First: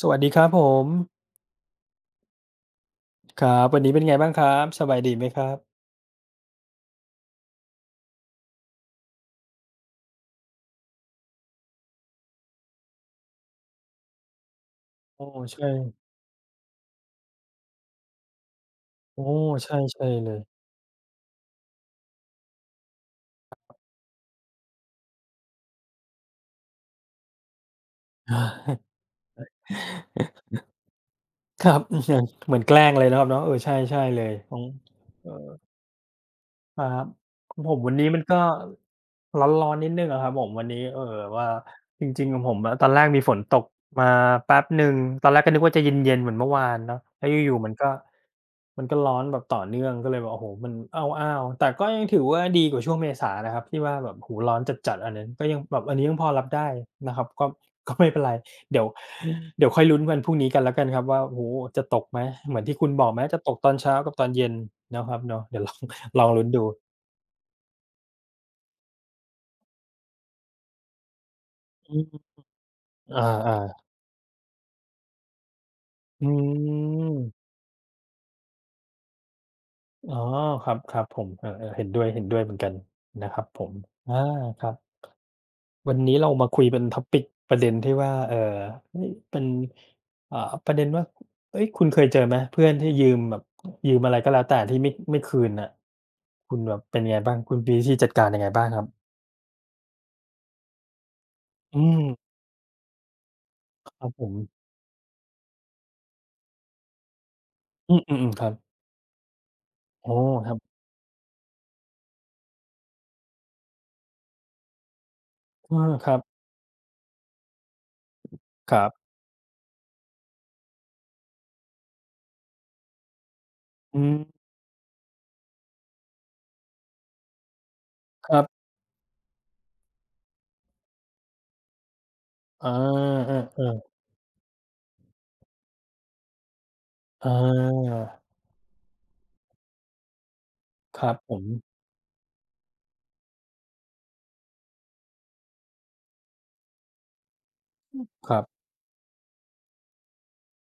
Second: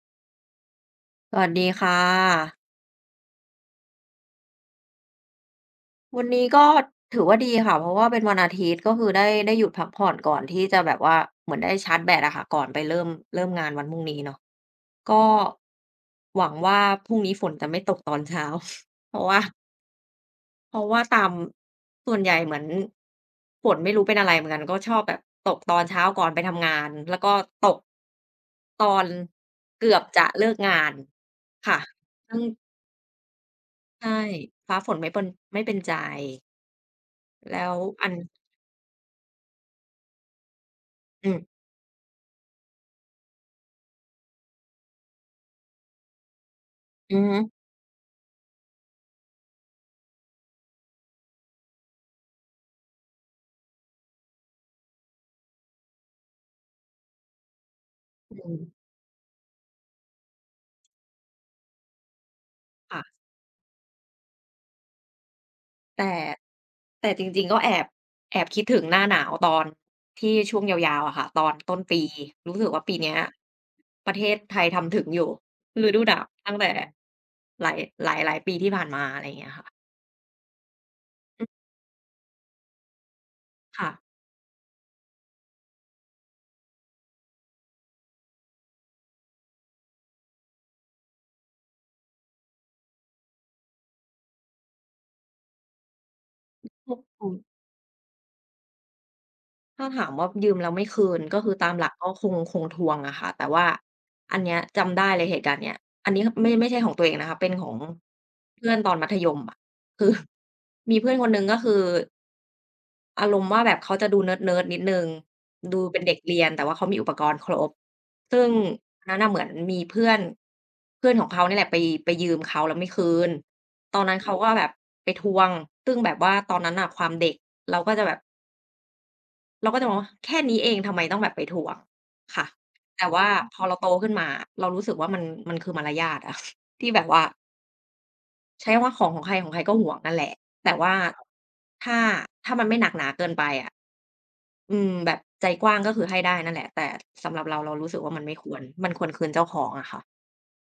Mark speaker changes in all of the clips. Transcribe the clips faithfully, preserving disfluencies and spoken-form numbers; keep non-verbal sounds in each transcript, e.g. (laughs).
Speaker 1: สวัสดีครับผม
Speaker 2: สวัสดีค่ะ
Speaker 1: ครับวันนี้เป็นไงบ้างครับสบายดีไหมครับ
Speaker 2: วันนี้ก็ถือว่าดีค่ะเพราะว่าเป็นวันอาทิตย์ก็คือได้ได้หยุดพักผ่อนก่อนที่จะแบบว่าเหมือนได้ชาร์จแบตอะค่ะก่อนไปเริ่มเริ่มงานวันพรุ่งนี้เนาะก็
Speaker 1: โอ้ใช่
Speaker 2: หวังว่าพรุ่งนี้ฝนจะไม่ตกตอนเช้า (laughs) เพ
Speaker 1: โอ้
Speaker 2: ราะว่า
Speaker 1: ใช่ใช่เลย
Speaker 2: เพราะว่าตามส่วนใหญ่เหมือนฝนไม่รู้เป็นอะไรเหมือนกันก็ชอบแบบตกตอนเช้าก่อนไปทำงานแล้วก็ตกตอนเกือบจะเลิกงาน
Speaker 1: (gasps) ครั
Speaker 2: ค่ะ
Speaker 1: บ (laughs) อืออย่าง
Speaker 2: ซึ่ง
Speaker 1: เหมือนแกล้งเลยนะครับเนาะเออใช่ใช่
Speaker 2: ใช่
Speaker 1: เลยของ
Speaker 2: ฟ้าฝนไม่เป็น
Speaker 1: เอ่อ
Speaker 2: ไม่เป็นใจ
Speaker 1: ครับของ
Speaker 2: แล้
Speaker 1: ผ
Speaker 2: ว
Speaker 1: มวัน
Speaker 2: อั
Speaker 1: นี้
Speaker 2: น
Speaker 1: มันก็ร้อนๆนิดหนึ่งอะครับผมวันนี้เอ่อ
Speaker 2: อืม
Speaker 1: ว่าจริงๆของผมอะตอนแรกมีฝนตกมาแป๊บหนึ่งตอนแรกก็นึกว่าจะเย็นๆเหมือนเมื่อวานเนาะ
Speaker 2: อือ
Speaker 1: แล้ว
Speaker 2: ฮึ
Speaker 1: อยู่ๆมันก็ มันก็ร้อนแบบต่อเนื่องก็เลยแบบโอ้โหมันอ้าวๆแต่ก็ยังถือว่าดีกว่าช่วงเมษานะครับที่ว่าแบบโอ้โฮร้อนจัดๆอันนั้นก็ยังแบบอันนี้ยังพอรับได้นะครับก็ (laughs) ก็ไม่เป็นไร
Speaker 2: อืม
Speaker 1: เดี๋ยวเดี๋ยวค่อยลุ้นวันพรุ่งนี้กันแล้วกันครับว่าโอ้โหจะตกไหมเหมือนที่คุณบอกไห
Speaker 2: ค่ะ
Speaker 1: มจะตกตอนเช้ากับตอนเย็นนะครับเนาะเดี๋ยว (laughs) ลอง
Speaker 2: แต่
Speaker 1: ลองลุ้นดู
Speaker 2: แต่จริงๆก็แอบแอบคิดถึงหน้าหนาวตอนที่ช่วงยาวๆอะค่ะตอนต้น
Speaker 1: อื
Speaker 2: ปี
Speaker 1: ม
Speaker 2: รู้สึกว่าปีเนี้ย
Speaker 1: อาอา
Speaker 2: ประเทศไทยทำถึงอยู่ฤดูหนาว
Speaker 1: อื
Speaker 2: ตั้งแต่
Speaker 1: ม
Speaker 2: หลายหลายหลายปีที่ผ่านมาอะไรอย่างเงี้ยค่ะ
Speaker 1: อ๋อครับครับผมเอ
Speaker 2: อื
Speaker 1: อ
Speaker 2: ม
Speaker 1: ๆเห็นด้วยเหนด้วยเหมือนกันนะครับผม
Speaker 2: ค่ะ
Speaker 1: อาครับ วันนี้เรามาคุยเป็นท็อปิกประเด็นที่ว่าเออเฮ้ยเป็นอ่าประเด็นว่าเอ้ยคุณเคยเจอไหมเพื่อนที่ยืมแบบยืมอะไรก็แล้วแต่ที่ไม่ไม่คืนน่ะคุณแบบ
Speaker 2: อื
Speaker 1: เป็
Speaker 2: อ
Speaker 1: นไง
Speaker 2: อื
Speaker 1: บ้า
Speaker 2: อ
Speaker 1: งคุณมีวิธีจัดการยังไงบ้างครับ
Speaker 2: ถ้าถามว่ายืมแล้วไม่คืนก็คือตามห
Speaker 1: อื
Speaker 2: ลัก
Speaker 1: ม
Speaker 2: ก็คงคงทวงอะค่ะแต่ว่า
Speaker 1: ครับผ
Speaker 2: อันเนี้
Speaker 1: ม
Speaker 2: ยจำได้เลยเหตุการณ์เนี้ยอันนี้ไม่ไม่ใช่ของตัวเองนะคะเป็นของ
Speaker 1: อือๆๆครับ
Speaker 2: เพื่อนตอนมัธยมอะคื
Speaker 1: อ๋
Speaker 2: อ
Speaker 1: อครับ
Speaker 2: (laughs) มีเพื่อนคนหนึ่งก็คืออารมณ์ว่าแบบเขาจะดูเนิร์ดๆนิดหนึ่ง
Speaker 1: เออ
Speaker 2: ดูเป็น
Speaker 1: ครั
Speaker 2: เด็ก
Speaker 1: บ
Speaker 2: เรียนแต่ว่าเขามีอุปกรณ์ครบซึ่ง
Speaker 1: ครั
Speaker 2: อั
Speaker 1: บ
Speaker 2: นนั้นน่ะเหมือนมีเพื่อนเพื่อนของเขาเนี่ยแหละไปไปยืมเขาแล้วไม่คืนตอ
Speaker 1: อื
Speaker 2: น
Speaker 1: ม
Speaker 2: นั้นเขาก็แบบไปทวงซึ่งแบบว่าตอนนั้นน่ะความเด็กเราก็จะแบบ
Speaker 1: ครับ
Speaker 2: เราก็จะมองว่าแค่นี้เองทำไมต้องแบบไปทวงค่ะ
Speaker 1: อา
Speaker 2: แต่ว่าพ
Speaker 1: เอ
Speaker 2: อเราโต
Speaker 1: อ
Speaker 2: ขึ้นมาเรารู้สึกว่ามันมันคือมารยาทอะ (laughs) ที่แบบว่า
Speaker 1: ๆอา
Speaker 2: ใช้คำว่าของของใครของใครก็หวงนั่นแหละแต่ว่า
Speaker 1: ครับผม
Speaker 2: ถ้าถ้ามันไม่หนักหนาเกินไปอะอืมแบบใจกว้างก็คือให้ได้นั่นแหละแต่สำหรับเราเรารู้สึกว่ามัน
Speaker 1: ค
Speaker 2: ไม่
Speaker 1: รั
Speaker 2: ควร
Speaker 1: บ
Speaker 2: มันควรคืนเจ้าของอะค่ะ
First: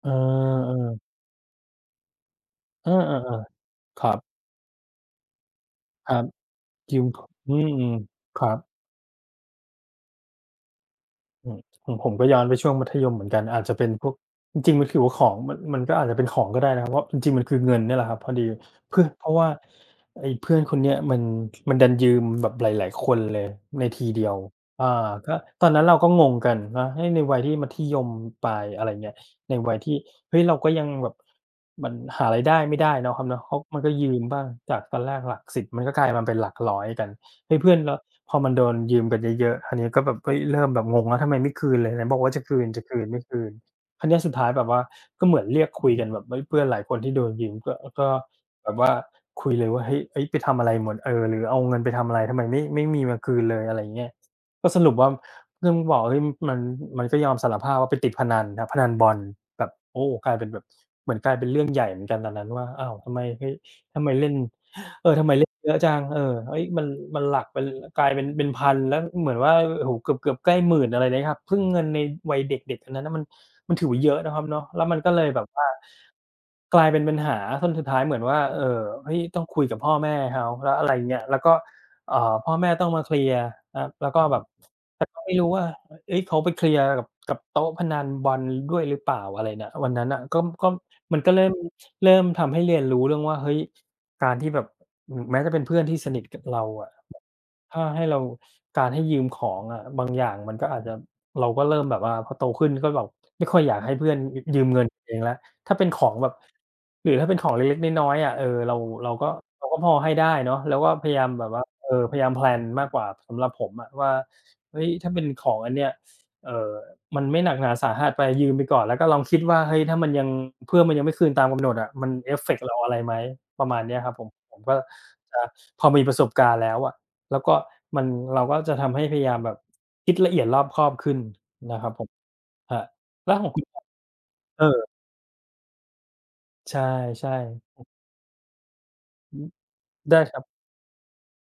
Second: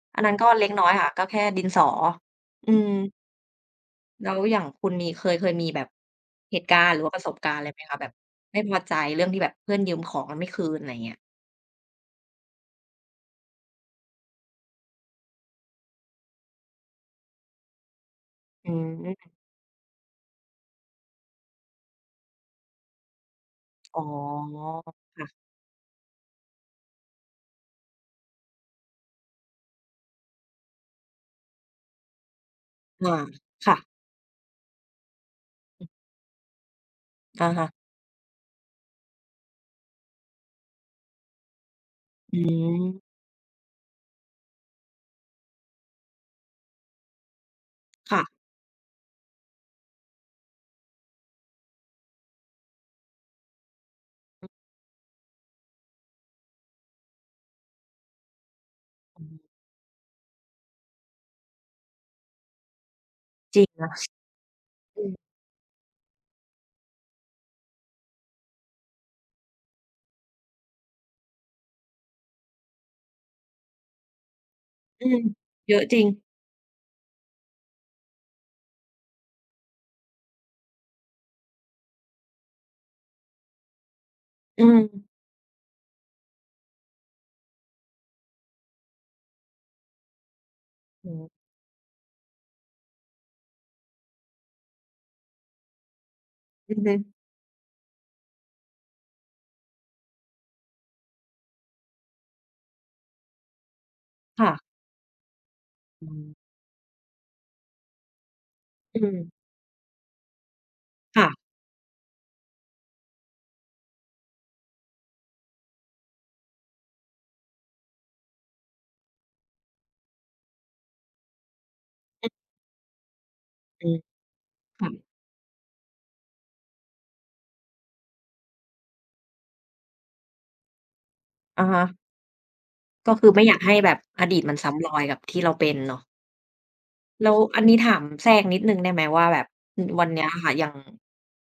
Speaker 1: เออ
Speaker 2: อันนั้นก็เล็กน้อยค่ะ
Speaker 1: ๆ
Speaker 2: ก็แค่ดินสออื
Speaker 1: เอ
Speaker 2: ม
Speaker 1: อๆๆครับ
Speaker 2: แล้วอย่างคุณมีเคยเคยมีแบบ
Speaker 1: ครับ
Speaker 2: เหตุการณ์ห
Speaker 1: ยื
Speaker 2: รือ
Speaker 1: ม
Speaker 2: ว่าป
Speaker 1: ข
Speaker 2: ระสบการ
Speaker 1: อื
Speaker 2: ณ์อะไรไหม
Speaker 1: ม
Speaker 2: คะแบบ
Speaker 1: ครับ
Speaker 2: ไม่พอใจเรื่องที่แบบเพื่อนยืมของแล้วไม่คืนอะไรอย่างเงี้ย
Speaker 1: อืมของผมก็ย้อนไปช่วงมัธยมเหมือนกันอาจจะเป็นพวกจริงๆมันคือว่าของมันมันก็อาจจะเป็นของก็ได้นะครับเพราะจริงๆมันคือเงินเนี่ยแหละครับพอดี
Speaker 2: อื
Speaker 1: เพื่อนเพ
Speaker 2: ม
Speaker 1: ราะว่าไอ้เพื่อนคนเนี้ยมันมันดันยืมแบบหลายๆคนเลยใน
Speaker 2: อ๋อ
Speaker 1: ทีเดียวอ่า
Speaker 2: ค่ะ
Speaker 1: ก็ตอนนั้นเราก็งงกันนะเฮ้ยในวัยที่มัธยมปลายอะไรเงี้ยในวัยที่เฮ้ยเราก็ยังแบบมันหารายได้ไม่ได้เนาะ
Speaker 2: อา
Speaker 1: ครับเนาะเขา
Speaker 2: ค่ะ
Speaker 1: มันก็ยืมบ้างจากตอนแรกหลักสิบมัน
Speaker 2: อ
Speaker 1: ก็กลายมาเป็นหลักร้อยกัน
Speaker 2: ะ
Speaker 1: เฮ้ยเพื่อน
Speaker 2: ฮะ
Speaker 1: แล้วพอมันโดนยืมกันเยอะๆอันนี้ก็แบบเฮ้ยเริ่มแบบงงแล้วทำไมไม่คืนเลยไหนบอกว่า
Speaker 2: อื
Speaker 1: จะคืน
Speaker 2: ม
Speaker 1: จะคืนไม่คืนคราวเนี้ยสุดท้ายแบบว่าก็เหมือนเรียกคุยกันแบบเฮ้ยเพื่อนหลายคนที่โดนยืมก็ก็
Speaker 2: ค่ะ
Speaker 1: แบบว่าคุยเลยว่าเฮ้ยเฮ้ยไปทำอะไรหมดเออหรือเอาเงินไปทำอะไรทำไมไม่ไม่มีมาคืนเลยอะไรอย่างเงี้ยก็สรุปว่าเพื่อนก็บอกเฮ้ยมันมันก็ยอมสารภาพว่าไปติดพนันครับพนันบอล
Speaker 2: อืม
Speaker 1: แบบโอ้กลายเป็นแบบเหมือนกลายเป็นเรื่องใหญ่เหมือนกันตอนนั้นว่าอ้าวทำไมเฮ้ย
Speaker 2: จริงนะ
Speaker 1: ทำไมเล่น
Speaker 2: อื
Speaker 1: เออ
Speaker 2: ม
Speaker 1: ทำไมเล่น เยอะจังเออเฮ้ยมันมันหลักเป็นกลายเป็นเป็นพันแล้วเหมือนว่าโอ้โฮเกือบเกือบใกล้หมื่นอะไรเงี้ยครับซึ่งเงินในวัยเด็กๆอันนั้นน่ะมันมันถือว่าเยอะนะครับเนาะแล้วมัน
Speaker 2: อื
Speaker 1: ก็
Speaker 2: ม
Speaker 1: เลยแบบว่า
Speaker 2: เยอะจริง
Speaker 1: กลายเป็นปัญหาจนสุดท้ายเหมือนว่าเอ่อเฮ้ยต้องคุยกับพ่อแม่เขาแล้วอะไรเงี้ยแล้วก็เอ่อพ่อแม่ต้องมาเคลียร์ครับแล้วก็แบบ
Speaker 2: อืม
Speaker 1: แต่ก็ไม่รู้ว่าเฮ้ยเขาไปเคลียร์กับกับโต๊ะพนันบอลด้วยหรือเปล่าอะไรเนี่ยวันนั้นน่ะก็ก็
Speaker 2: โอื
Speaker 1: มันก็เริ่
Speaker 2: ม
Speaker 1: มเริ่มทำให้เรียนรู้เรื่องว่าเฮ้ยการที่แบบถึงแม้จะเป็นเพื่อนที่สนิทกับเรา
Speaker 2: อือ
Speaker 1: อะ
Speaker 2: ฮึ
Speaker 1: ถ้าให้เราการให้ยืมของอะบางอย่างมันก็อาจจะเราก็เริ่มแบบว่าพอโตขึ้นก็แบบไม่ค่อยอยากให้เพื่อนยยืม
Speaker 2: ค่ะ
Speaker 1: เงินเองแล้วถ้าเป็นข
Speaker 2: อื
Speaker 1: องแบบ
Speaker 2: ม
Speaker 1: หรือถ้าเป็นของเล็กๆน้อยๆอะเออเรา
Speaker 2: อื
Speaker 1: เราก็
Speaker 2: ม
Speaker 1: เราก็พอให้ได้เนาะแล้วก็พยายา
Speaker 2: ค่ะ
Speaker 1: มแบบว่าเออพยายามแพลนมากกว่าสำหรับผมอะว่าเฮ้ยถ้าเป็นของอันเนี้ยเอ่อมันไม่หนักหนาสาหัสไปยืมไปก่อนแล้วก็ลองคิดว่าเฮ้ยถ้ามันยังเพื่อนมันยังไม่คืนตามกำหนดอะมันเอฟเฟกต์เราอะไรไหมประมาณ
Speaker 2: อื
Speaker 1: เนี้
Speaker 2: ม
Speaker 1: ยครับผมผมก็
Speaker 2: ค่ะ
Speaker 1: จะพอมีประสบการณ์แล้วอะ แล้วก็มันเราก็จะทำให้พยายามแบบคิดละเอียดรอบคอบขึ้น
Speaker 2: อะ
Speaker 1: นะ
Speaker 2: ฮะ
Speaker 1: ครับผมครับ
Speaker 2: ก็คือ
Speaker 1: แล้วข
Speaker 2: ไม่
Speaker 1: อง
Speaker 2: อยา
Speaker 1: คุ
Speaker 2: ก
Speaker 1: ณ
Speaker 2: ให้แบบอดีตมัน
Speaker 1: เออ
Speaker 2: ซ้ำรอยกับที่เราเป็นเนาะ
Speaker 1: ใช่
Speaker 2: แล้วอัน
Speaker 1: ๆ
Speaker 2: นี้ถามแทรกนิดหนึ่งได้ไหมว่า
Speaker 1: อื
Speaker 2: แบบ
Speaker 1: อ
Speaker 2: อืมวัน
Speaker 1: ได้
Speaker 2: เนี้ย
Speaker 1: ครับ
Speaker 2: ค่ะอย่าง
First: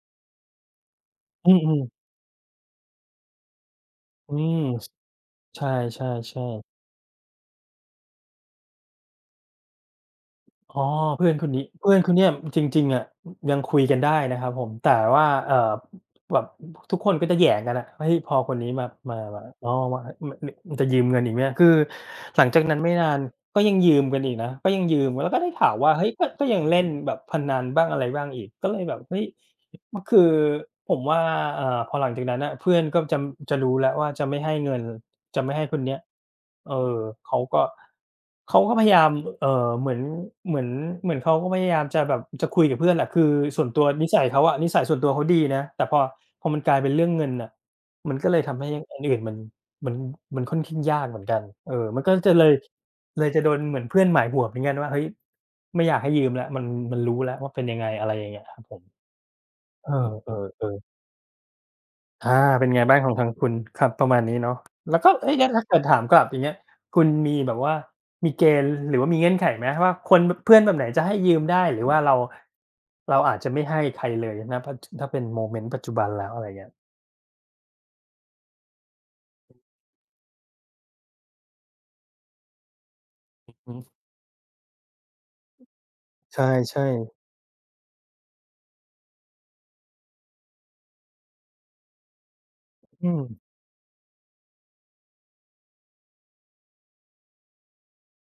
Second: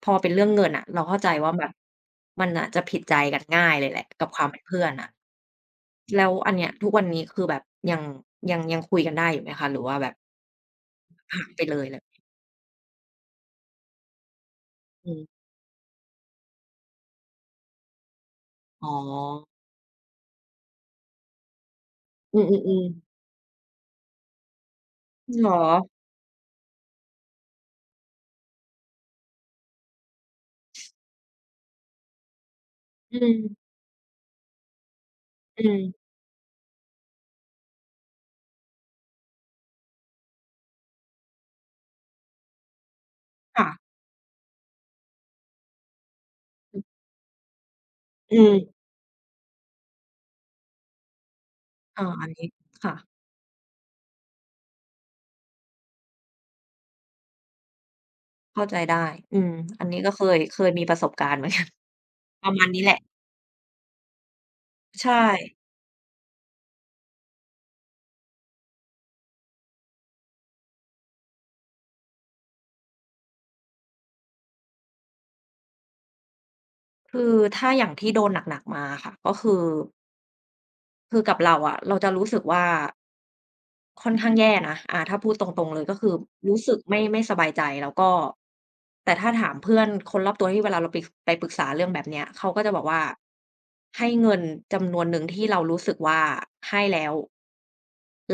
Speaker 2: พอเป็นเรื่องเงินอะเราเข้าใจ
Speaker 1: อื
Speaker 2: ว่าแบบ
Speaker 1: มๆ
Speaker 2: มันน่ะจะผิดใจกันง่ายเลยแหละกับ
Speaker 1: อื
Speaker 2: ความ
Speaker 1: ม
Speaker 2: เป็นเพื่อนอะ
Speaker 1: ใช่
Speaker 2: แล้วอัน
Speaker 1: ๆ
Speaker 2: เนี้ย
Speaker 1: ๆ
Speaker 2: ทุกวันนี้คือแบบยังยังยังคุยกันได้อยู่ไหมคะหรือว่าแบบ
Speaker 1: อ๋อเพื่อน
Speaker 2: ห่า
Speaker 1: ค
Speaker 2: ง
Speaker 1: น
Speaker 2: ไป
Speaker 1: นี้
Speaker 2: เลย
Speaker 1: เพื่อ
Speaker 2: ไร
Speaker 1: นคนเนี้ยจริงๆอะยังคุยกันได้นะครับผมแต่
Speaker 2: อื
Speaker 1: ว่า
Speaker 2: ม
Speaker 1: เอ่อแบบทุกคนก็จะแหย่งกันอะเฮ้ยพอคนนี้มา
Speaker 2: อ๋อ
Speaker 1: มามาอ๋อมามมมันจะยืมเงินอีกไหมคือ
Speaker 2: อื
Speaker 1: หลังจากนั้น
Speaker 2: ม
Speaker 1: ไม่
Speaker 2: ๆ
Speaker 1: นา
Speaker 2: ๆ
Speaker 1: นก็ยังยืมกันอีกนะก็ยังยืมแล้วก็
Speaker 2: เหร
Speaker 1: ได้
Speaker 2: อ
Speaker 1: ข่าวว่าเฮ้ยก็ก็ยังเล่นแบบพนันบ้างอะไรบ้างอีกก็เลยแบบเฮ้ยก็คือผมว่าเอ่อพอหลังจากนั้นน่ะเพื่อนก็
Speaker 2: อื
Speaker 1: จะ
Speaker 2: ม
Speaker 1: จะรู้แล้วว่าจะไม่ให้เงิน จะไม่
Speaker 2: อื
Speaker 1: ให้คนเนี้ย
Speaker 2: ม
Speaker 1: เออเขาก็เขาก็พยายามเอ่อเหมือนเหมือนเหมือนเขาก็พยายามจะแบบจะคุยกับเพื่อนแหละคือส่วน
Speaker 2: ค่ะ
Speaker 1: ตัวนิสัยเขาอะนิสัยส่วนตัวเขาดีนะแต่พอพอมันกลายเป็นเรื่องเงินน่ะมันก็เล
Speaker 2: อื
Speaker 1: ย
Speaker 2: ม
Speaker 1: ทำให้อันอื่นมันมันมันค่อนข้างยากเหมือนกันเออมัน
Speaker 2: อา
Speaker 1: ก็
Speaker 2: อัน
Speaker 1: จะเล
Speaker 2: นี้
Speaker 1: ย
Speaker 2: ค่ะ
Speaker 1: เลยจะโดนเหมือนเพื่อนหมายหัวเหมือนกันว่าเฮ้ยไม่อยากให้ยืมแล้วมันมันรู้แล้วว่าเป็นยังไงอะไรอย่างเงี้ยครับ
Speaker 2: เข้า
Speaker 1: ผ
Speaker 2: ใจ
Speaker 1: ม
Speaker 2: ได้อืมอั
Speaker 1: เอ
Speaker 2: นนี้ก็เคยเคย
Speaker 1: อ
Speaker 2: มี
Speaker 1: ๆๆ
Speaker 2: ประสบการณ์ (laughs) เหมือนกัน
Speaker 1: อา
Speaker 2: ประมา
Speaker 1: เป็
Speaker 2: ณ
Speaker 1: นไง
Speaker 2: นี้แห
Speaker 1: บ้า
Speaker 2: ละ
Speaker 1: งของทางคุณครับประมาณนี้เนาะแล้วก็
Speaker 2: ใช่
Speaker 1: เอ๊ยแล้วถ้าเกิดถามกลับอย่างเงี้ยคุณมีแบบว่ามีเกณฑ์หรือว่ามีเงื่อนไขไหมว่าคนเพื่อนแบบไหนจะให้ยืมได้หรือว่าเราเราอาจจะไม่ให้ใครเลยณปัจถ้าเป็นโมเมนต์ปัจจุบันแล้วอะไรเงี้ย
Speaker 2: คือถ้าอย่างที่โดนหนักๆมาอะค่ะก็คือคือกับเราอะเราจะรู้สึกว่า
Speaker 1: อือฮึ
Speaker 2: ค่อนข้างแย่นะอ่าถ้าพูดตรงๆเลยก็คือ
Speaker 1: ใ
Speaker 2: รู้สึก
Speaker 1: ช่
Speaker 2: ไม่ไม่สบายใจแล้วก็แต่ถ้าถามเพื่อนคนรอบตัวที่เวลาเราไปไปปรึกษาเรื่องแบบเนี้ยเขาก็จะบอกว่า
Speaker 1: ๆอืม
Speaker 2: ให้เงินจำนวนหนึ่งที่เรารู้สึกว่าให้แล้ว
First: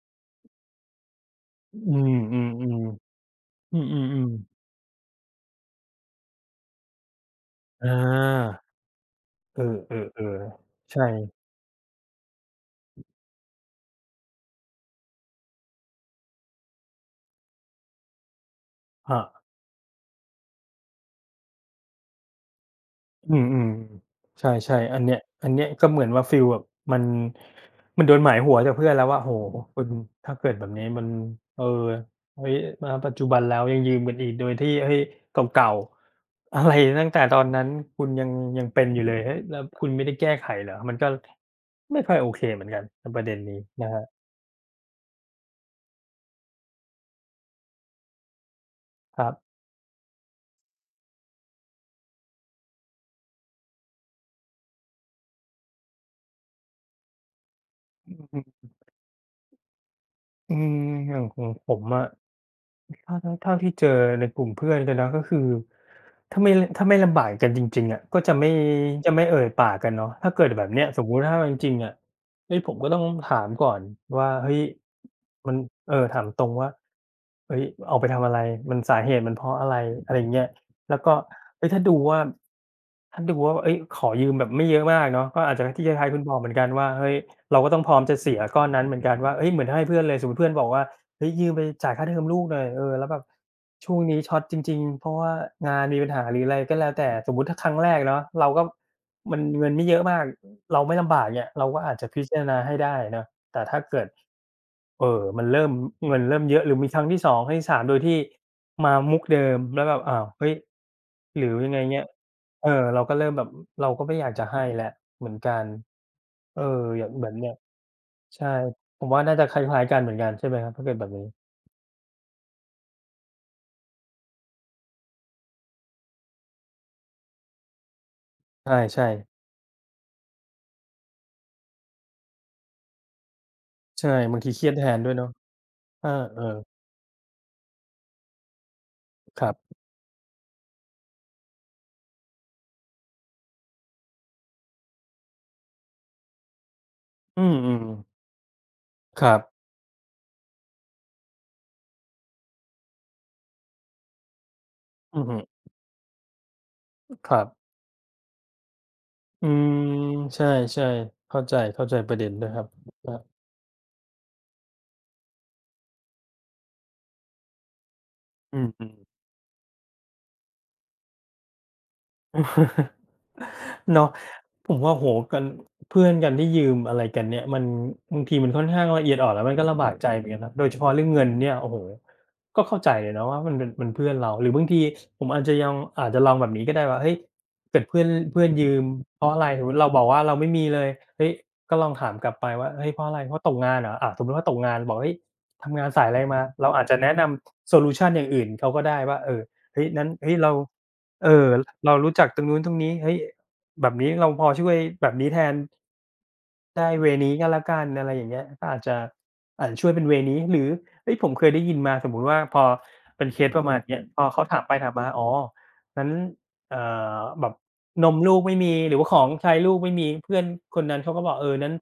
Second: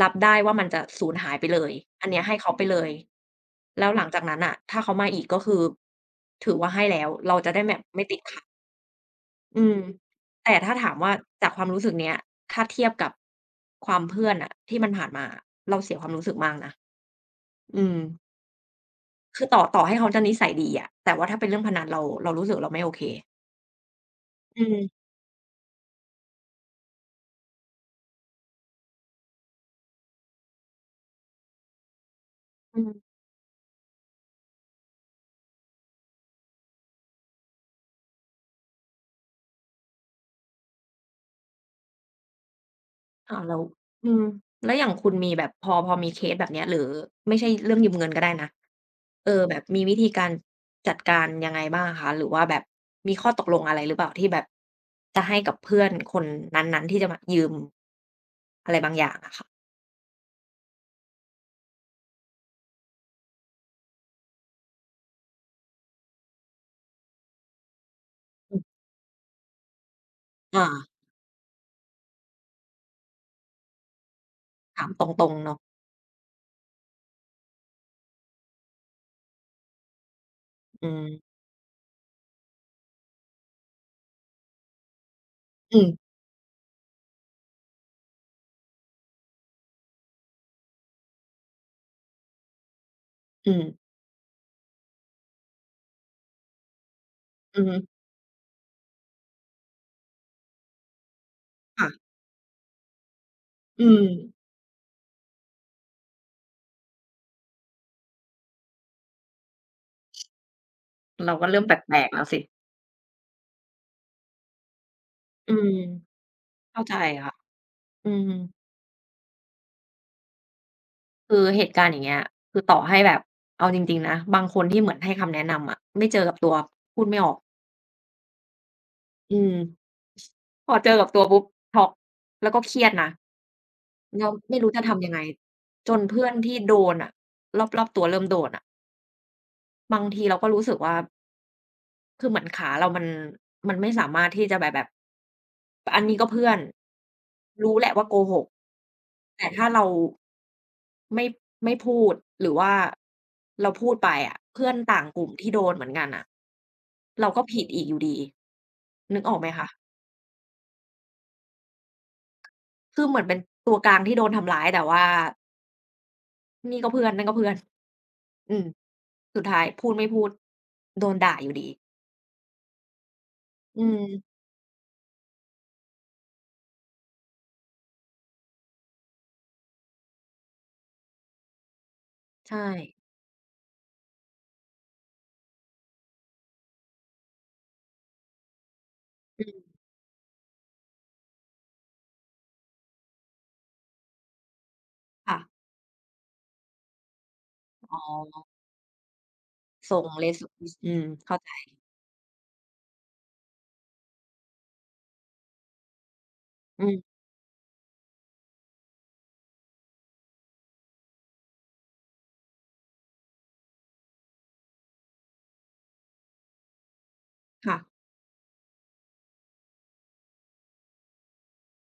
Speaker 2: รับได้ว่ามันจะสูญหายไปเลย
Speaker 1: อื
Speaker 2: อันเนี้ยให้
Speaker 1: ม
Speaker 2: เขาไปเลย
Speaker 1: ๆๆอื
Speaker 2: แล้วหลังจาก
Speaker 1: อ
Speaker 2: นั้
Speaker 1: ๆ
Speaker 2: นน่ะ
Speaker 1: ๆ
Speaker 2: ถ้าเขามาอีกก็คือถือว่าให้แล้วเราจะได้แบบ
Speaker 1: อ
Speaker 2: ไม่ติดคาง
Speaker 1: าเอ
Speaker 2: อื
Speaker 1: อ
Speaker 2: มแต่
Speaker 1: ๆ
Speaker 2: ถ้า
Speaker 1: ๆ
Speaker 2: ถาม
Speaker 1: ใช่
Speaker 2: ว่าจากความรู้สึกเนี้ยถ้าเทียบกับความเพื่อนอะที่มันผ่านมาเราเสียความรู้สึกมากนะอืม
Speaker 1: ครับ
Speaker 2: คือต่อต่อให้เขาจะนิสัยดีอะแต่ว่าถ้าเป็นเรื่องพนันเราเรารู้สึกเราไม่โอเค
Speaker 1: อืมอืมใช่
Speaker 2: อื
Speaker 1: ใช่
Speaker 2: ม
Speaker 1: อันเนี้ยอันเนี้ยก็เหมือนว่าฟิลแบบมันมันโดนหมายหัวจากเพื่อนแล้วว่าโหคุณถ้าเกิดแบบนี้มันเออเฮ้ย
Speaker 2: อืม
Speaker 1: มาปัจจุบันแล้วยังยืมกันอีกโดยที่เฮ้ยเก่าๆอะไรตั้งแต่ตอนนั้นคุณยังยังเป็นอยู่เลยเฮ้ยแล้วคุณไม่ได้แก้ไขเหรอมันก็ไม่ค่อยโอเคเหมือนกันในประเด็น
Speaker 2: ค่ะแล้
Speaker 1: นี้
Speaker 2: ว
Speaker 1: นะครั
Speaker 2: อื
Speaker 1: บ
Speaker 2: มแล้วอย่างคุณมีแบบพอพอมีเคสแบบเนี้ยหรือไม่ใช่เรื่องยืมเงินก็ได้นะ
Speaker 1: ครั
Speaker 2: เอ
Speaker 1: บ
Speaker 2: อแบบมีวิธีการจัดการยังไงบ้างคะหรือว่าแบบมีข้อตกลงอะไรหรือเปล่าที่แบบจะให้กับเพื่อนคนนั้นๆที่จะมายืม
Speaker 1: อืม
Speaker 2: อะไรบางอย่างอะค่ะ
Speaker 1: อืมอย่างของผมอะ เท่าเท่าเท่าที่เจอในกลุ่มเพื่อนกันนะก็คือถ้าไม่ถ้าไม่ลำบากกันจริงๆอะก็จะไม่
Speaker 2: อืม
Speaker 1: จะไม่เอ่ยปากกันเนาะถ้าเกิดแบ
Speaker 2: อา
Speaker 1: บเนี้ยสมมุติถ้าเอาจริงๆอะเฮ้ยผมก็ต้องถามก่อนว่าเฮ้ย
Speaker 2: ถามตรงๆ
Speaker 1: มัน
Speaker 2: เนาะ
Speaker 1: เอ่อถามตรงว่าเฮ้ยเอาไปทำอะไรมันสาเหตุมันเพราะอะไรอะไรอย่างเงี้ย
Speaker 2: อื
Speaker 1: แล้ว
Speaker 2: ม
Speaker 1: ก็เฮ้ยถ้าดูว่าถ้าดูว่าเฮ้ยขอยืมแบบไม่เยอะมากเนาะก็อาจจะ
Speaker 2: อื
Speaker 1: ที่
Speaker 2: ม
Speaker 1: คล้ายๆคุณบอกเหมือนกันว่าเฮ้ยเราก็ต้องพร้อมจะเสียก้อนนั้นเหมือนกันว่าเฮ้ยเหมือนให้เพื่อนเลยสมมุติเพื่อนบอกว่า เฮ้ยยืมไปจ่ายค่าเทอมลูกหน่อยเออแล้วแบบ
Speaker 2: อืม
Speaker 1: ช่วงนี้ช็อตจริงๆเพราะว่างานมีปัญหาหรืออะไรก็แล้วแต่สมมุติถ้า
Speaker 2: อื
Speaker 1: ค
Speaker 2: อ
Speaker 1: รั้
Speaker 2: ฮึ
Speaker 1: งแรกเนาะเราก็มันเงินไม่เยอะมากเราไม่ลำบากเนี่ยเราก็
Speaker 2: ค่ะ
Speaker 1: อาจจะพิจารณาให้ได้เนาะแต่ถ้า
Speaker 2: อื
Speaker 1: เกิ
Speaker 2: ม
Speaker 1: ดเอ่อมันเริ่มเงินเริ่มเยอะหรือมีครั้งที่สองครั้งที่สามโดยที่มามุกเดิมแล้วแบบอ้าวเฮ้ย
Speaker 2: เรา
Speaker 1: ห
Speaker 2: ก็
Speaker 1: รือ
Speaker 2: เริ่ม
Speaker 1: ยัง
Speaker 2: แป
Speaker 1: ไง
Speaker 2: ล
Speaker 1: เนี่ย
Speaker 2: กๆแล้วสิ
Speaker 1: เออเราก็เริ่มแบบเราก็ไม่อยากจะให้แล้วเหมือน
Speaker 2: อื
Speaker 1: กัน
Speaker 2: ม
Speaker 1: เออ
Speaker 2: เข้าใจ
Speaker 1: อย่างแบ
Speaker 2: ค่ะ
Speaker 1: บเนี้ย
Speaker 2: อืม
Speaker 1: ใช่ผมว่าน่าจะคล้ายๆกันเหมือนกันใช่ไหมครับถ้าเกิดแบบนี้
Speaker 2: คือเหตุการณ์อย่างเงี้ยคือต่อให้แบบเอาจริงๆนะบางคนที่เหมือนให้คำแนะนำอะไม่เจอกับตัวพูดไม่ออก
Speaker 1: ใช่ใช่
Speaker 2: อืมพอเจอกับตัวปุ๊บช็อกแล้วก็เครียดนะ
Speaker 1: ใช่
Speaker 2: แล้ว
Speaker 1: บางที
Speaker 2: ไม่
Speaker 1: เครี
Speaker 2: รู้
Speaker 1: ยดแท
Speaker 2: จะ
Speaker 1: น
Speaker 2: ทำ
Speaker 1: ด้
Speaker 2: ยั
Speaker 1: ว
Speaker 2: ง
Speaker 1: ย
Speaker 2: ไง
Speaker 1: เนาะ
Speaker 2: จน
Speaker 1: อา
Speaker 2: เพื่อน
Speaker 1: เออ
Speaker 2: ที่โดนอะรอบๆตัวเริ่มโดนอะ
Speaker 1: ครับ
Speaker 2: บางทีเราก็รู้สึกว่า คือเหมือนขาเรามันมันไม่สามารถที่จะแบบแบบอันนี้ก็เพื่อน
Speaker 1: อื
Speaker 2: รู้
Speaker 1: ม
Speaker 2: แหละว่าโก
Speaker 1: ๆ
Speaker 2: หก
Speaker 1: ครับ
Speaker 2: แต่ถ้าเราไม่ไม่พูดหรือว่าเราพูดไปอะเพื่อนต่างก
Speaker 1: อือ
Speaker 2: ลุ่ม
Speaker 1: ฮึ
Speaker 2: ที่โดนเหมือนกันน่ะ
Speaker 1: ค
Speaker 2: เรา
Speaker 1: รั
Speaker 2: ก็ผิด
Speaker 1: บ
Speaker 2: อีกอยู่ดีนึกออกไห
Speaker 1: อื
Speaker 2: มคะ
Speaker 1: มใช่ๆเข้าใจเข้าใจประเด็นด้วยครับ
Speaker 2: คื
Speaker 1: ค
Speaker 2: อ
Speaker 1: รั
Speaker 2: เห
Speaker 1: บ
Speaker 2: มือนเป็นตัวกลางที่โดนทำร้ายแต่ว่านี่ก็เพื่อนนั่นก็เพื่อนอื
Speaker 1: อื
Speaker 2: ม
Speaker 1: ม
Speaker 2: สุดท้ายพูดไม่พูดโดนด่าอยู่ดี
Speaker 1: (laughs) ๆ
Speaker 2: อื
Speaker 1: เนาะ
Speaker 2: ม
Speaker 1: ผมว่าโอ้โฮกันเพื่อนกันที่ยืมอะไรกันเนี่ยมันบางทีมันค่อนข้างละเอียดอ่อนแล้วมันก็ลำบากใจเหมือนกันนะโดยเฉพาะเรื่องเงินเนี่ยโอ้โฮก็
Speaker 2: ใช่
Speaker 1: เข้าใจเลยนะว่ามันเป็นมันเพื่อนเราหรือบางทีผมอาจจะยังอาจจะลองแบบนี้ก็ได้ว่าเฮ้ยเกิดเพื่อนเพื่อนยืมเพราะอะ
Speaker 2: อื
Speaker 1: ไรสมมุติ
Speaker 2: ม
Speaker 1: เราบอกว่าเราไม่มีเลยเฮ้ยก็ลองถามกลับไปว่าเฮ้ยเพราะอะไรเพราะตกงานเหรออาสมมุติว่าตกงานบอกเฮ้ย
Speaker 2: ค่ะ
Speaker 1: ทำงานสายอะไรมาเราอาจจะแนะนำโซลู
Speaker 2: อ๋
Speaker 1: ชันอย่างอื่น
Speaker 2: อ
Speaker 1: เขาก็ได้ว่าเออเฮ้ย
Speaker 2: ส่
Speaker 1: นั้
Speaker 2: ง
Speaker 1: นเฮ้ยเรา
Speaker 2: resume อืมเข้า
Speaker 1: เอ่อ
Speaker 2: ใจ
Speaker 1: เรารู้จักตรงนู้นตรงนี้เฮ้ย แบบนี้เราพอช่วยแบบนี้แทน
Speaker 2: อื
Speaker 1: ได้เว
Speaker 2: ม
Speaker 1: นี้ก็แล้วกันอะไรอย่างเงี้ยก็อาจจะอาจจะช่วยเป็นเวนี้หรือเฮ้ยผมเคยได้ยินมาสมมุติว่าพอเป็นเคสประมาณเนี้ยพอเขาถามไปถามมาอ๋องั้นเอ่อแบบ
Speaker 2: ค่ะ
Speaker 1: นมลูกไม่มีหรือว่าของใช้ลูกไม่มีเพื่อนคนนั้นเขาก็บอกเอองั้น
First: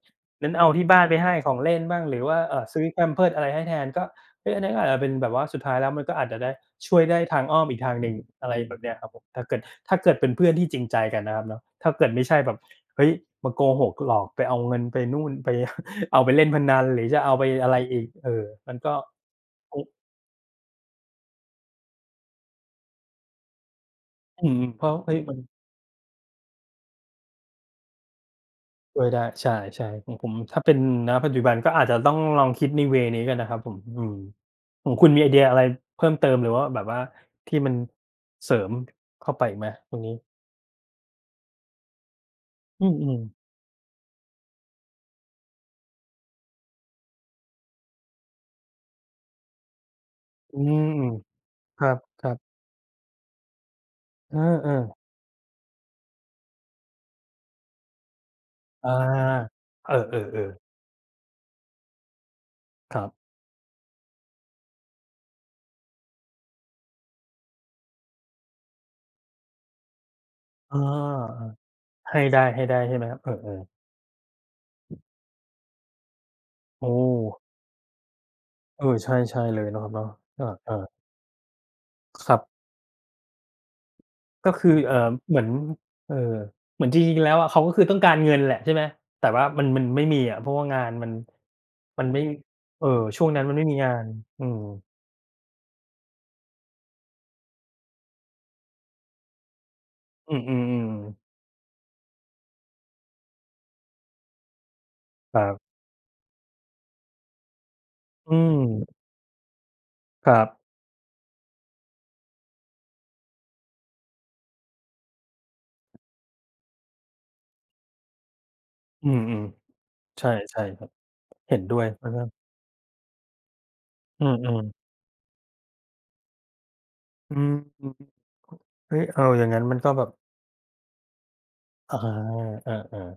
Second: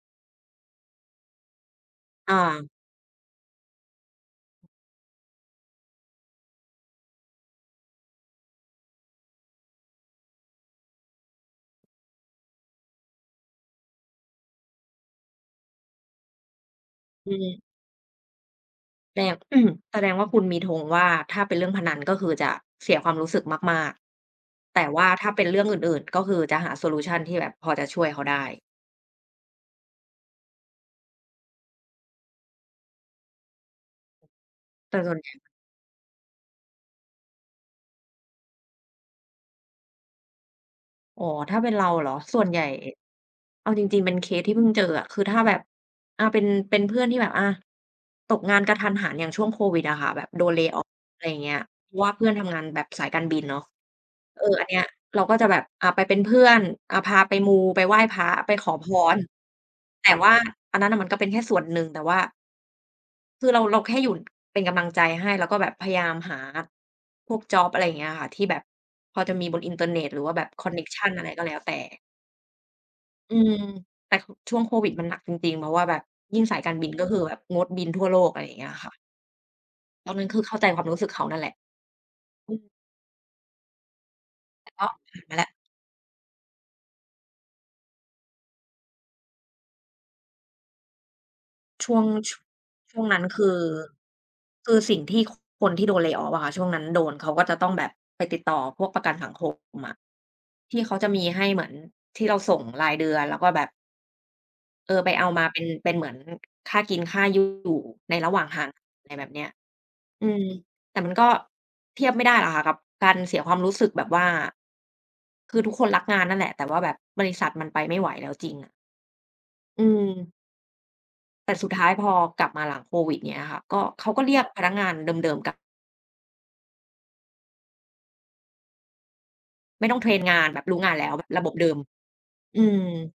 Speaker 1: งั้นเอาที่บ้านไปให้ของเล่นบ้างหรือว่าเอ่อ
Speaker 2: อา
Speaker 1: ซื้อ แพมเพิร์ส อะไรให้แทนก็เฮ้ยอันนั้นก็อาจจะเป็นแบบว่าสุดท้ายแล้วมันก็อาจจะได้ช่วยได้ทางอ้อมอีกทางหนึ่งอะไรแบบเนี้ยครับผมถ้าเกิดถ้าเกิดเป็นเพื่อนที่จริงใจกันนะครับเนาะถ้าเกิดไม่ใช่แบบ เฮ้ยมาโกหกหลอกไปเอาเงินไปนู่นไป (laughs) เอาไปเล่นพนันหรือจะ
Speaker 2: อื
Speaker 1: เอาไปอะไร
Speaker 2: ม
Speaker 1: อีกเออมันก็
Speaker 2: แสดงอืม
Speaker 1: อ
Speaker 2: (clears throat) แสดงว่าคุณมีธงว่าถ้าเป็นเรื่องพนันก็คือจะเสียความรู้สึกมาก
Speaker 1: อืม
Speaker 2: ๆ
Speaker 1: เพ
Speaker 2: แต่
Speaker 1: ราะ
Speaker 2: ว่า
Speaker 1: เฮ้ย
Speaker 2: ถ้า
Speaker 1: มัน
Speaker 2: เป็นเรื่องอื่นๆก็คือจะหาโซลูชันที่แบบพอจะช่วยเขาได้
Speaker 1: ช่วยได้ใช่ๆของผมถ้าเป็นณปัจจุบันก็อาจจะต้องลองคิดในเวย์นี้กันนะครับผมอืมของ
Speaker 2: แต่
Speaker 1: คุณ
Speaker 2: ส่วน
Speaker 1: มีไอเดียอะไรเพิ่มเติมหรือว่าแบบว่าที่มันเสริมเข้าไปอีกไหมตรงนี้
Speaker 2: อ๋อถ้าเป็นเราเหรอส่วนใหญ่
Speaker 1: อืมๆ
Speaker 2: เอาจริงๆเป็นเคสที่เพิ่งเจออะคือถ้าแบบอาเป็นเป็นเพื่อนที่แบบอาตกงานกะทันหันอย่างช่วงโควิดอะค่ะแบบโดน
Speaker 1: อื
Speaker 2: lay off
Speaker 1: ม
Speaker 2: อะไรอย่างเงี้ย
Speaker 1: คร
Speaker 2: เพราะว่าเพื่อ
Speaker 1: ั
Speaker 2: น
Speaker 1: บ
Speaker 2: ทำงา
Speaker 1: ๆ
Speaker 2: นแบบสายการบินเนาะ
Speaker 1: เ
Speaker 2: เอออั
Speaker 1: อ
Speaker 2: นเนี้ย
Speaker 1: อ
Speaker 2: เราก็จะแบบอ่าไปเป็นเพื่อนอ่าพาไปมูไปไหว้พระไปขอ
Speaker 1: ๆ
Speaker 2: พ
Speaker 1: อา
Speaker 2: ร
Speaker 1: เอ
Speaker 2: แต่ว่า
Speaker 1: อๆ
Speaker 2: อั
Speaker 1: ๆ
Speaker 2: นนั้นน่ะมันก็เป็นแค่ส่วนหนึ่งแต่ว่า
Speaker 1: ครับ
Speaker 2: คือเราเราแค่อยู่เป็นกำลังใจให้แล้วก็แบบพยายามหาพวกจ็อบอะไรอย่างเงี้ยค่ะที่แบบพอจะมีบนอินเทอร์เน็ตหรือว่าแบบคอ
Speaker 1: เอ
Speaker 2: นเน็กชันอะไรก็
Speaker 1: า
Speaker 2: แล้วแต่
Speaker 1: ๆให้ได้ๆใช่ไหมครับเอ
Speaker 2: อืม
Speaker 1: อ
Speaker 2: แต่คช่วงโควิดมันหนักจริงๆเพราะว่าแบบยิ่งสายการ
Speaker 1: ๆ
Speaker 2: บิน
Speaker 1: โอ้
Speaker 2: ก็คือแบบงดบินทั่วโลกอะไรอย่างเงี้ย
Speaker 1: เอ
Speaker 2: ค่ะ
Speaker 1: อใช่ใช่เลยเนาะครับ
Speaker 2: ตอนนั้นคือ
Speaker 1: เนาะ
Speaker 2: เข้าใจ
Speaker 1: อา
Speaker 2: ความรู้
Speaker 1: ๆ
Speaker 2: สึกเขานั่นแหละ
Speaker 1: ครับ
Speaker 2: อืม
Speaker 1: ก็คื
Speaker 2: แต่
Speaker 1: อ
Speaker 2: ก็
Speaker 1: เอ่อ
Speaker 2: ผ่าน
Speaker 1: เห
Speaker 2: มา
Speaker 1: มือ
Speaker 2: แล้
Speaker 1: น
Speaker 2: ว
Speaker 1: เอ่อเหมือนจริงๆแล้วอะเขาก็คือต้องการเงินแหละใช่ไหมแต่ว่ามันมันไม่มีอะเพราะว่างานมัน
Speaker 2: ช่ว
Speaker 1: มั
Speaker 2: ง
Speaker 1: นไม่
Speaker 2: ช
Speaker 1: เอ่อ
Speaker 2: ช่วงนั้
Speaker 1: ช่
Speaker 2: น
Speaker 1: วงนั้น
Speaker 2: คื
Speaker 1: มัน
Speaker 2: อ
Speaker 1: ไม่มีงานอืม
Speaker 2: คือสิ่งที่คนที่โดน lay off อะค่ะช่วงนั้นโดนเขาก็จะต้องแบบไปติดต่อพวกประกันสังคมอะ
Speaker 1: อืม
Speaker 2: ที่เขาจะ
Speaker 1: ๆ
Speaker 2: มี
Speaker 1: ๆๆ
Speaker 2: ให้เหมือนที่เราส่งรายเดือนแล้วก็แบบเออไปเอา
Speaker 1: ครั
Speaker 2: มาเป็น
Speaker 1: บ
Speaker 2: เป็นเหมือนค่ากินค่าอยู่ในระ
Speaker 1: อื
Speaker 2: หว่างทาง
Speaker 1: ม
Speaker 2: อะไรแบบเนี้ยอื
Speaker 1: ครั
Speaker 2: ม
Speaker 1: บ
Speaker 2: แต่มันก็เทียบไม่ได้หรอกค่ะกับการเสียความรู้สึกแบบว่าคือทุกคนรักงานนั่นแหละแต่ว่าแบบบริษัทมันไปไม่ไหวแล้วจริงอะ
Speaker 1: อืม
Speaker 2: อืม
Speaker 1: ๆใช่ใช่ครับ
Speaker 2: แต่
Speaker 1: เห็น
Speaker 2: สุด
Speaker 1: ด้วย
Speaker 2: ท้ายพ
Speaker 1: นะ
Speaker 2: อ
Speaker 1: ครับ
Speaker 2: กลับมาหลังโควิดเงี้ยค่ะก็เขาก็
Speaker 1: อื
Speaker 2: เรียกพ
Speaker 1: ม
Speaker 2: นัก
Speaker 1: ๆ
Speaker 2: งานเดิมๆกลับ
Speaker 1: อืมเฮ้ยเอออย่างงั้นมัน
Speaker 2: ไม่
Speaker 1: ก็
Speaker 2: ต้อง
Speaker 1: แบ
Speaker 2: เท
Speaker 1: บ
Speaker 2: รนงานแบบรู้งานแล้วแบบระบบเดิม
Speaker 1: อา
Speaker 2: อื
Speaker 1: เอ
Speaker 2: ม
Speaker 1: อๆ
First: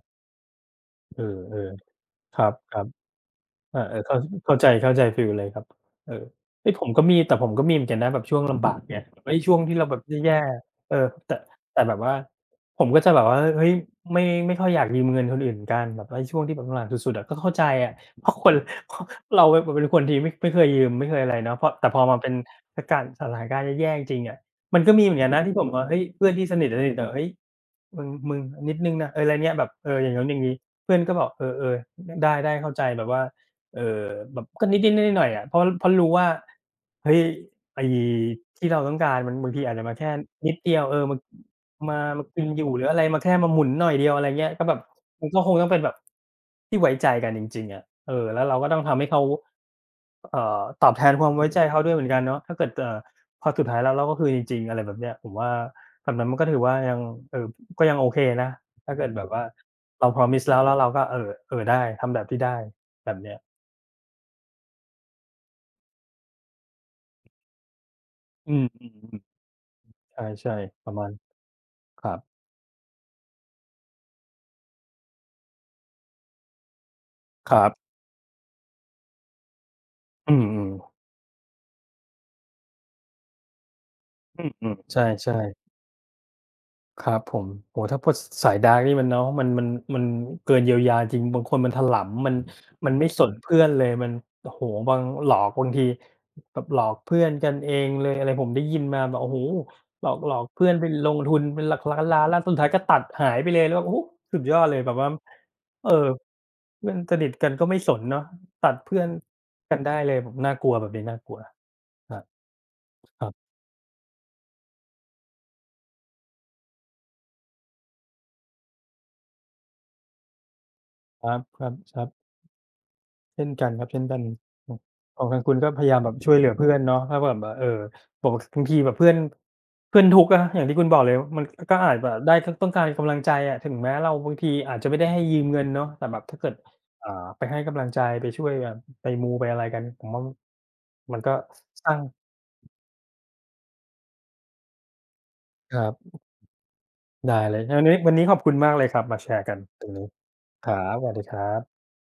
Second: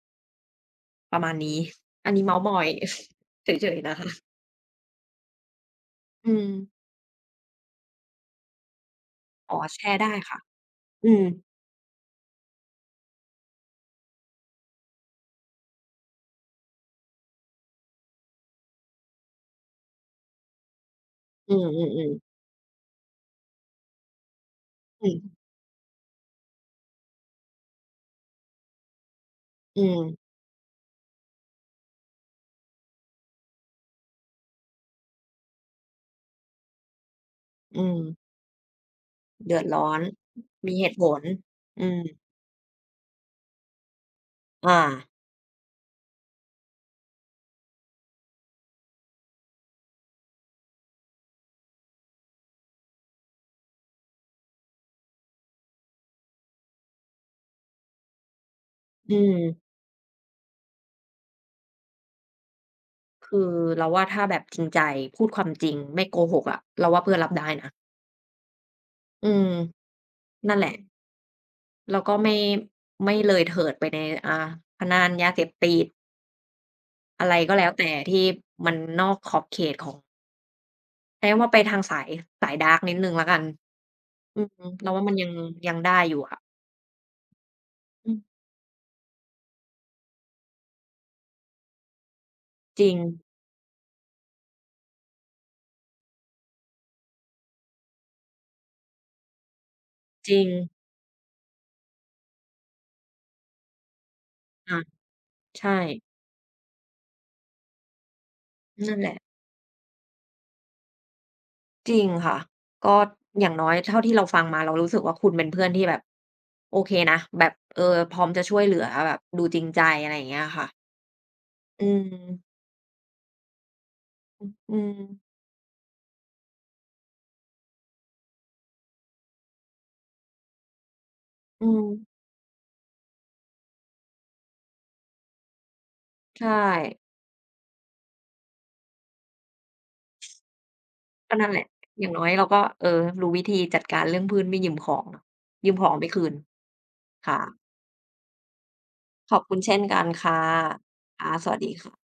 Speaker 2: ป
Speaker 1: เอ
Speaker 2: ระมาณนี้
Speaker 1: อ
Speaker 2: อันนี้
Speaker 1: ๆ
Speaker 2: เมา
Speaker 1: ค
Speaker 2: ท์
Speaker 1: รั
Speaker 2: ม
Speaker 1: บ
Speaker 2: อย
Speaker 1: ๆ อ
Speaker 2: (laughs) เฉย
Speaker 1: า
Speaker 2: ๆ
Speaker 1: เอ
Speaker 2: นะ
Speaker 1: อ
Speaker 2: คะ
Speaker 1: เข้าเข้าใจเข้าใจฟีลเลยครับเออ
Speaker 2: อืม
Speaker 1: เฮ้ยผมก็มีแต่ผมก็มีเหมือนกันนะแบบช่วงลำบากเนี่ยเฮ้ยช่
Speaker 2: อ๋อ
Speaker 1: วงที่
Speaker 2: แช
Speaker 1: เราแบ
Speaker 2: ร์
Speaker 1: บ
Speaker 2: ได้ค่ะ
Speaker 1: แย่ๆเออ
Speaker 2: อืม
Speaker 1: แต่แต่แบบว่าผมก็จะแบบว่าเฮ้ยไม่ไม่ค่อยอยากยืมเงินคนอื่นกันแบบว่าช่วงที่แบบลำบากสุดๆอะก็เข้าใจอะเพราะคน (laughs) เพราะเราแบบเป็นคนที่ไม่ไม่เคยยืมไม่เคยอะไร
Speaker 2: อื
Speaker 1: เนาะเพราะแต่พอ
Speaker 2: อๆ
Speaker 1: มาเป็น
Speaker 2: ๆ
Speaker 1: สถานสถานการณ์แย่ๆจริงๆอะมันก็มี
Speaker 2: อื
Speaker 1: เหมือนกัน
Speaker 2: ม
Speaker 1: นะที่ผมว่าเฮ้ยเพื่อนที่สนิทสนิทแต่เฮ้ยมึงมึงนิดหนึ่งนะเอออะไรเงี้ยแบบ
Speaker 2: อื
Speaker 1: เอออย่างงั้น
Speaker 2: ม
Speaker 1: อย่างงี้เพื่อนก็บอกเออๆได้ๆเข้าใจแบบว่า เอ่อแบบก็นิดๆหน่อยๆอะเพราะเพราะรู้ว่าเฮ้ย
Speaker 2: อื
Speaker 1: ไอ้
Speaker 2: ม
Speaker 1: ที่เราต้องการมันบาง
Speaker 2: เดื
Speaker 1: ที
Speaker 2: อด
Speaker 1: อาจจะ
Speaker 2: ร้อ
Speaker 1: มา
Speaker 2: น
Speaker 1: แค่นิด
Speaker 2: มี
Speaker 1: เดียว
Speaker 2: เห
Speaker 1: เอ
Speaker 2: ตุ
Speaker 1: อ
Speaker 2: ผ
Speaker 1: มา
Speaker 2: ลอื
Speaker 1: มา
Speaker 2: ม
Speaker 1: มากินอยู่หรืออะไรมาแค่มาหมุนหน่อยเดียวอะไรเงี้ยก็แบ
Speaker 2: อา
Speaker 1: บมันก็คงต้องเป็นแบบที่ไว้ใจกันจริงๆอะเออแล้วเราก็ต้องทำให้เขาเอ่อตอบแทนความไว้ใจเขาด้วยเหมือนกันเนาะถ้าเกิดเอ่อพอสุดท้ายแล้วเราก็คือจริงๆอะไรแบบเนี้ยผมว่าแบบนั้นมันก็ถือว่ายังเอ่อก็ยังโอเคนะถ้าเกิด
Speaker 2: อื
Speaker 1: แบบว่า
Speaker 2: ม
Speaker 1: เรา promise แล้วแล้วเราก็เอ่อเอ่อได้ทำแบบที่ได้แบบเนี้ย
Speaker 2: คือเราว่าถ้าแบบจริงใจพูดความจริงไม่โกหกอะเราว่าเพื่อนรับได้นะ
Speaker 1: อืม
Speaker 2: อืม
Speaker 1: ๆๆใช่
Speaker 2: นั่นแหละ
Speaker 1: ๆประมาณ
Speaker 2: แล้
Speaker 1: ค
Speaker 2: วก็
Speaker 1: รับ
Speaker 2: ไม่ไม่เลยเถิดไปในอ่าพนันยาเสพติดอะไร
Speaker 1: ค
Speaker 2: ก็
Speaker 1: รั
Speaker 2: แล้
Speaker 1: บ
Speaker 2: วแต่ที่มันนอกขอบเขตของ
Speaker 1: อืม
Speaker 2: ใช้คำว่าไปทางสายสายดาร์กนิดหนึ่งแล้วกัน
Speaker 1: ๆ
Speaker 2: อื
Speaker 1: อื
Speaker 2: ม
Speaker 1: ม
Speaker 2: เรา
Speaker 1: ๆใช
Speaker 2: ว่ามันยัง
Speaker 1: ่ๆ
Speaker 2: ยังได้อยู่ค่ะ
Speaker 1: ครับผมโอ้โฮถ้าพ
Speaker 2: อื
Speaker 1: วก
Speaker 2: ม
Speaker 1: สสายดาร์กนี่มันเนาะมันมันมันเกินเยียวยาจริงบางคนมันถลำมัน
Speaker 2: จ
Speaker 1: มั
Speaker 2: ริ
Speaker 1: น
Speaker 2: ง
Speaker 1: ไม่สนเพื่อนเลยมันโอ้โฮบางหลอกบางทีแบบหลอกเพื่อนกันเองเลยอะไรผมได้ยินมาแบบโอ้โฮหลอกห
Speaker 2: จ
Speaker 1: ลอ
Speaker 2: ริ
Speaker 1: ก
Speaker 2: ง
Speaker 1: เพื่อนไปลงทุนเป็นหลักล้านล้านแล้วสุดท้ายก็ตัดหายไปเลยแล้วแบบโอ้โฮสุดยอดเล
Speaker 2: ค่ะ
Speaker 1: ยแบบว่า
Speaker 2: ใช่
Speaker 1: เออเพื่อนสนิทกันก็ไม่สนเนาะตัด
Speaker 2: นั่
Speaker 1: เพื่
Speaker 2: น
Speaker 1: อน
Speaker 2: แหละ
Speaker 1: กันได้เลยแบบน่ากลัวแบบนี้น่ากลัว
Speaker 2: จริง
Speaker 1: ครับ
Speaker 2: ค่ะก็
Speaker 1: ครั
Speaker 2: อย่า
Speaker 1: บ
Speaker 2: งน้อยเท่าที่เราฟังมาเรารู้สึกว่าคุณเป็นเพื่อนที่แบบโอเคนะแบบเออพร้อมจะช่วยเหลือแบบดูจริงใจอะไรอย่างเงี้ยค่ะ
Speaker 1: ครับครับ
Speaker 2: อื
Speaker 1: ครับ
Speaker 2: ม
Speaker 1: เช่นกันครับเช่นกันข
Speaker 2: อื
Speaker 1: อง
Speaker 2: ม
Speaker 1: ของทางคุณก็พยายามแบบช่วยเหลือเพื่อนเนาะถ้าแบบว่าเอ่อบอกบางทีแบบเพื่อนเพื่อนทุกข์อะอย่างที่คุณบอกเลยมัน
Speaker 2: อื
Speaker 1: ก็อาจแบบ
Speaker 2: ม
Speaker 1: ได้ตต้องการกำลังใจอะถึงแม้เราบางทีอาจจะไม่ได้ให้ยืมเงินเนาะแต่แบบถ้าเกิ
Speaker 2: ใช่
Speaker 1: ดอ่าไปให้กำลังใจไปช่วยแบบไปมูไปอะไรกันผมว่ามันก็
Speaker 2: ก็นั่นแหละ
Speaker 1: สร้าง
Speaker 2: อย่างน้อยเราก็เออรู้วิธีจัดการเรื่องเพื่อนไม่ยืมของเนาะยื
Speaker 1: ค
Speaker 2: ม
Speaker 1: รั
Speaker 2: ของไม่
Speaker 1: บ
Speaker 2: คืนค่ะ
Speaker 1: ได้เลยงั้นวันนี้วันนี้ขอบคุณมากเลยครับมาแช
Speaker 2: ขอบ
Speaker 1: ร์กั
Speaker 2: คุ
Speaker 1: น
Speaker 2: ณเช่น
Speaker 1: ตรง
Speaker 2: กั
Speaker 1: นี้
Speaker 2: นค่ะ
Speaker 1: ครับสวัสดี
Speaker 2: ค่ะ
Speaker 1: ค
Speaker 2: ส
Speaker 1: รั
Speaker 2: วัสดี
Speaker 1: บ
Speaker 2: ค่ะ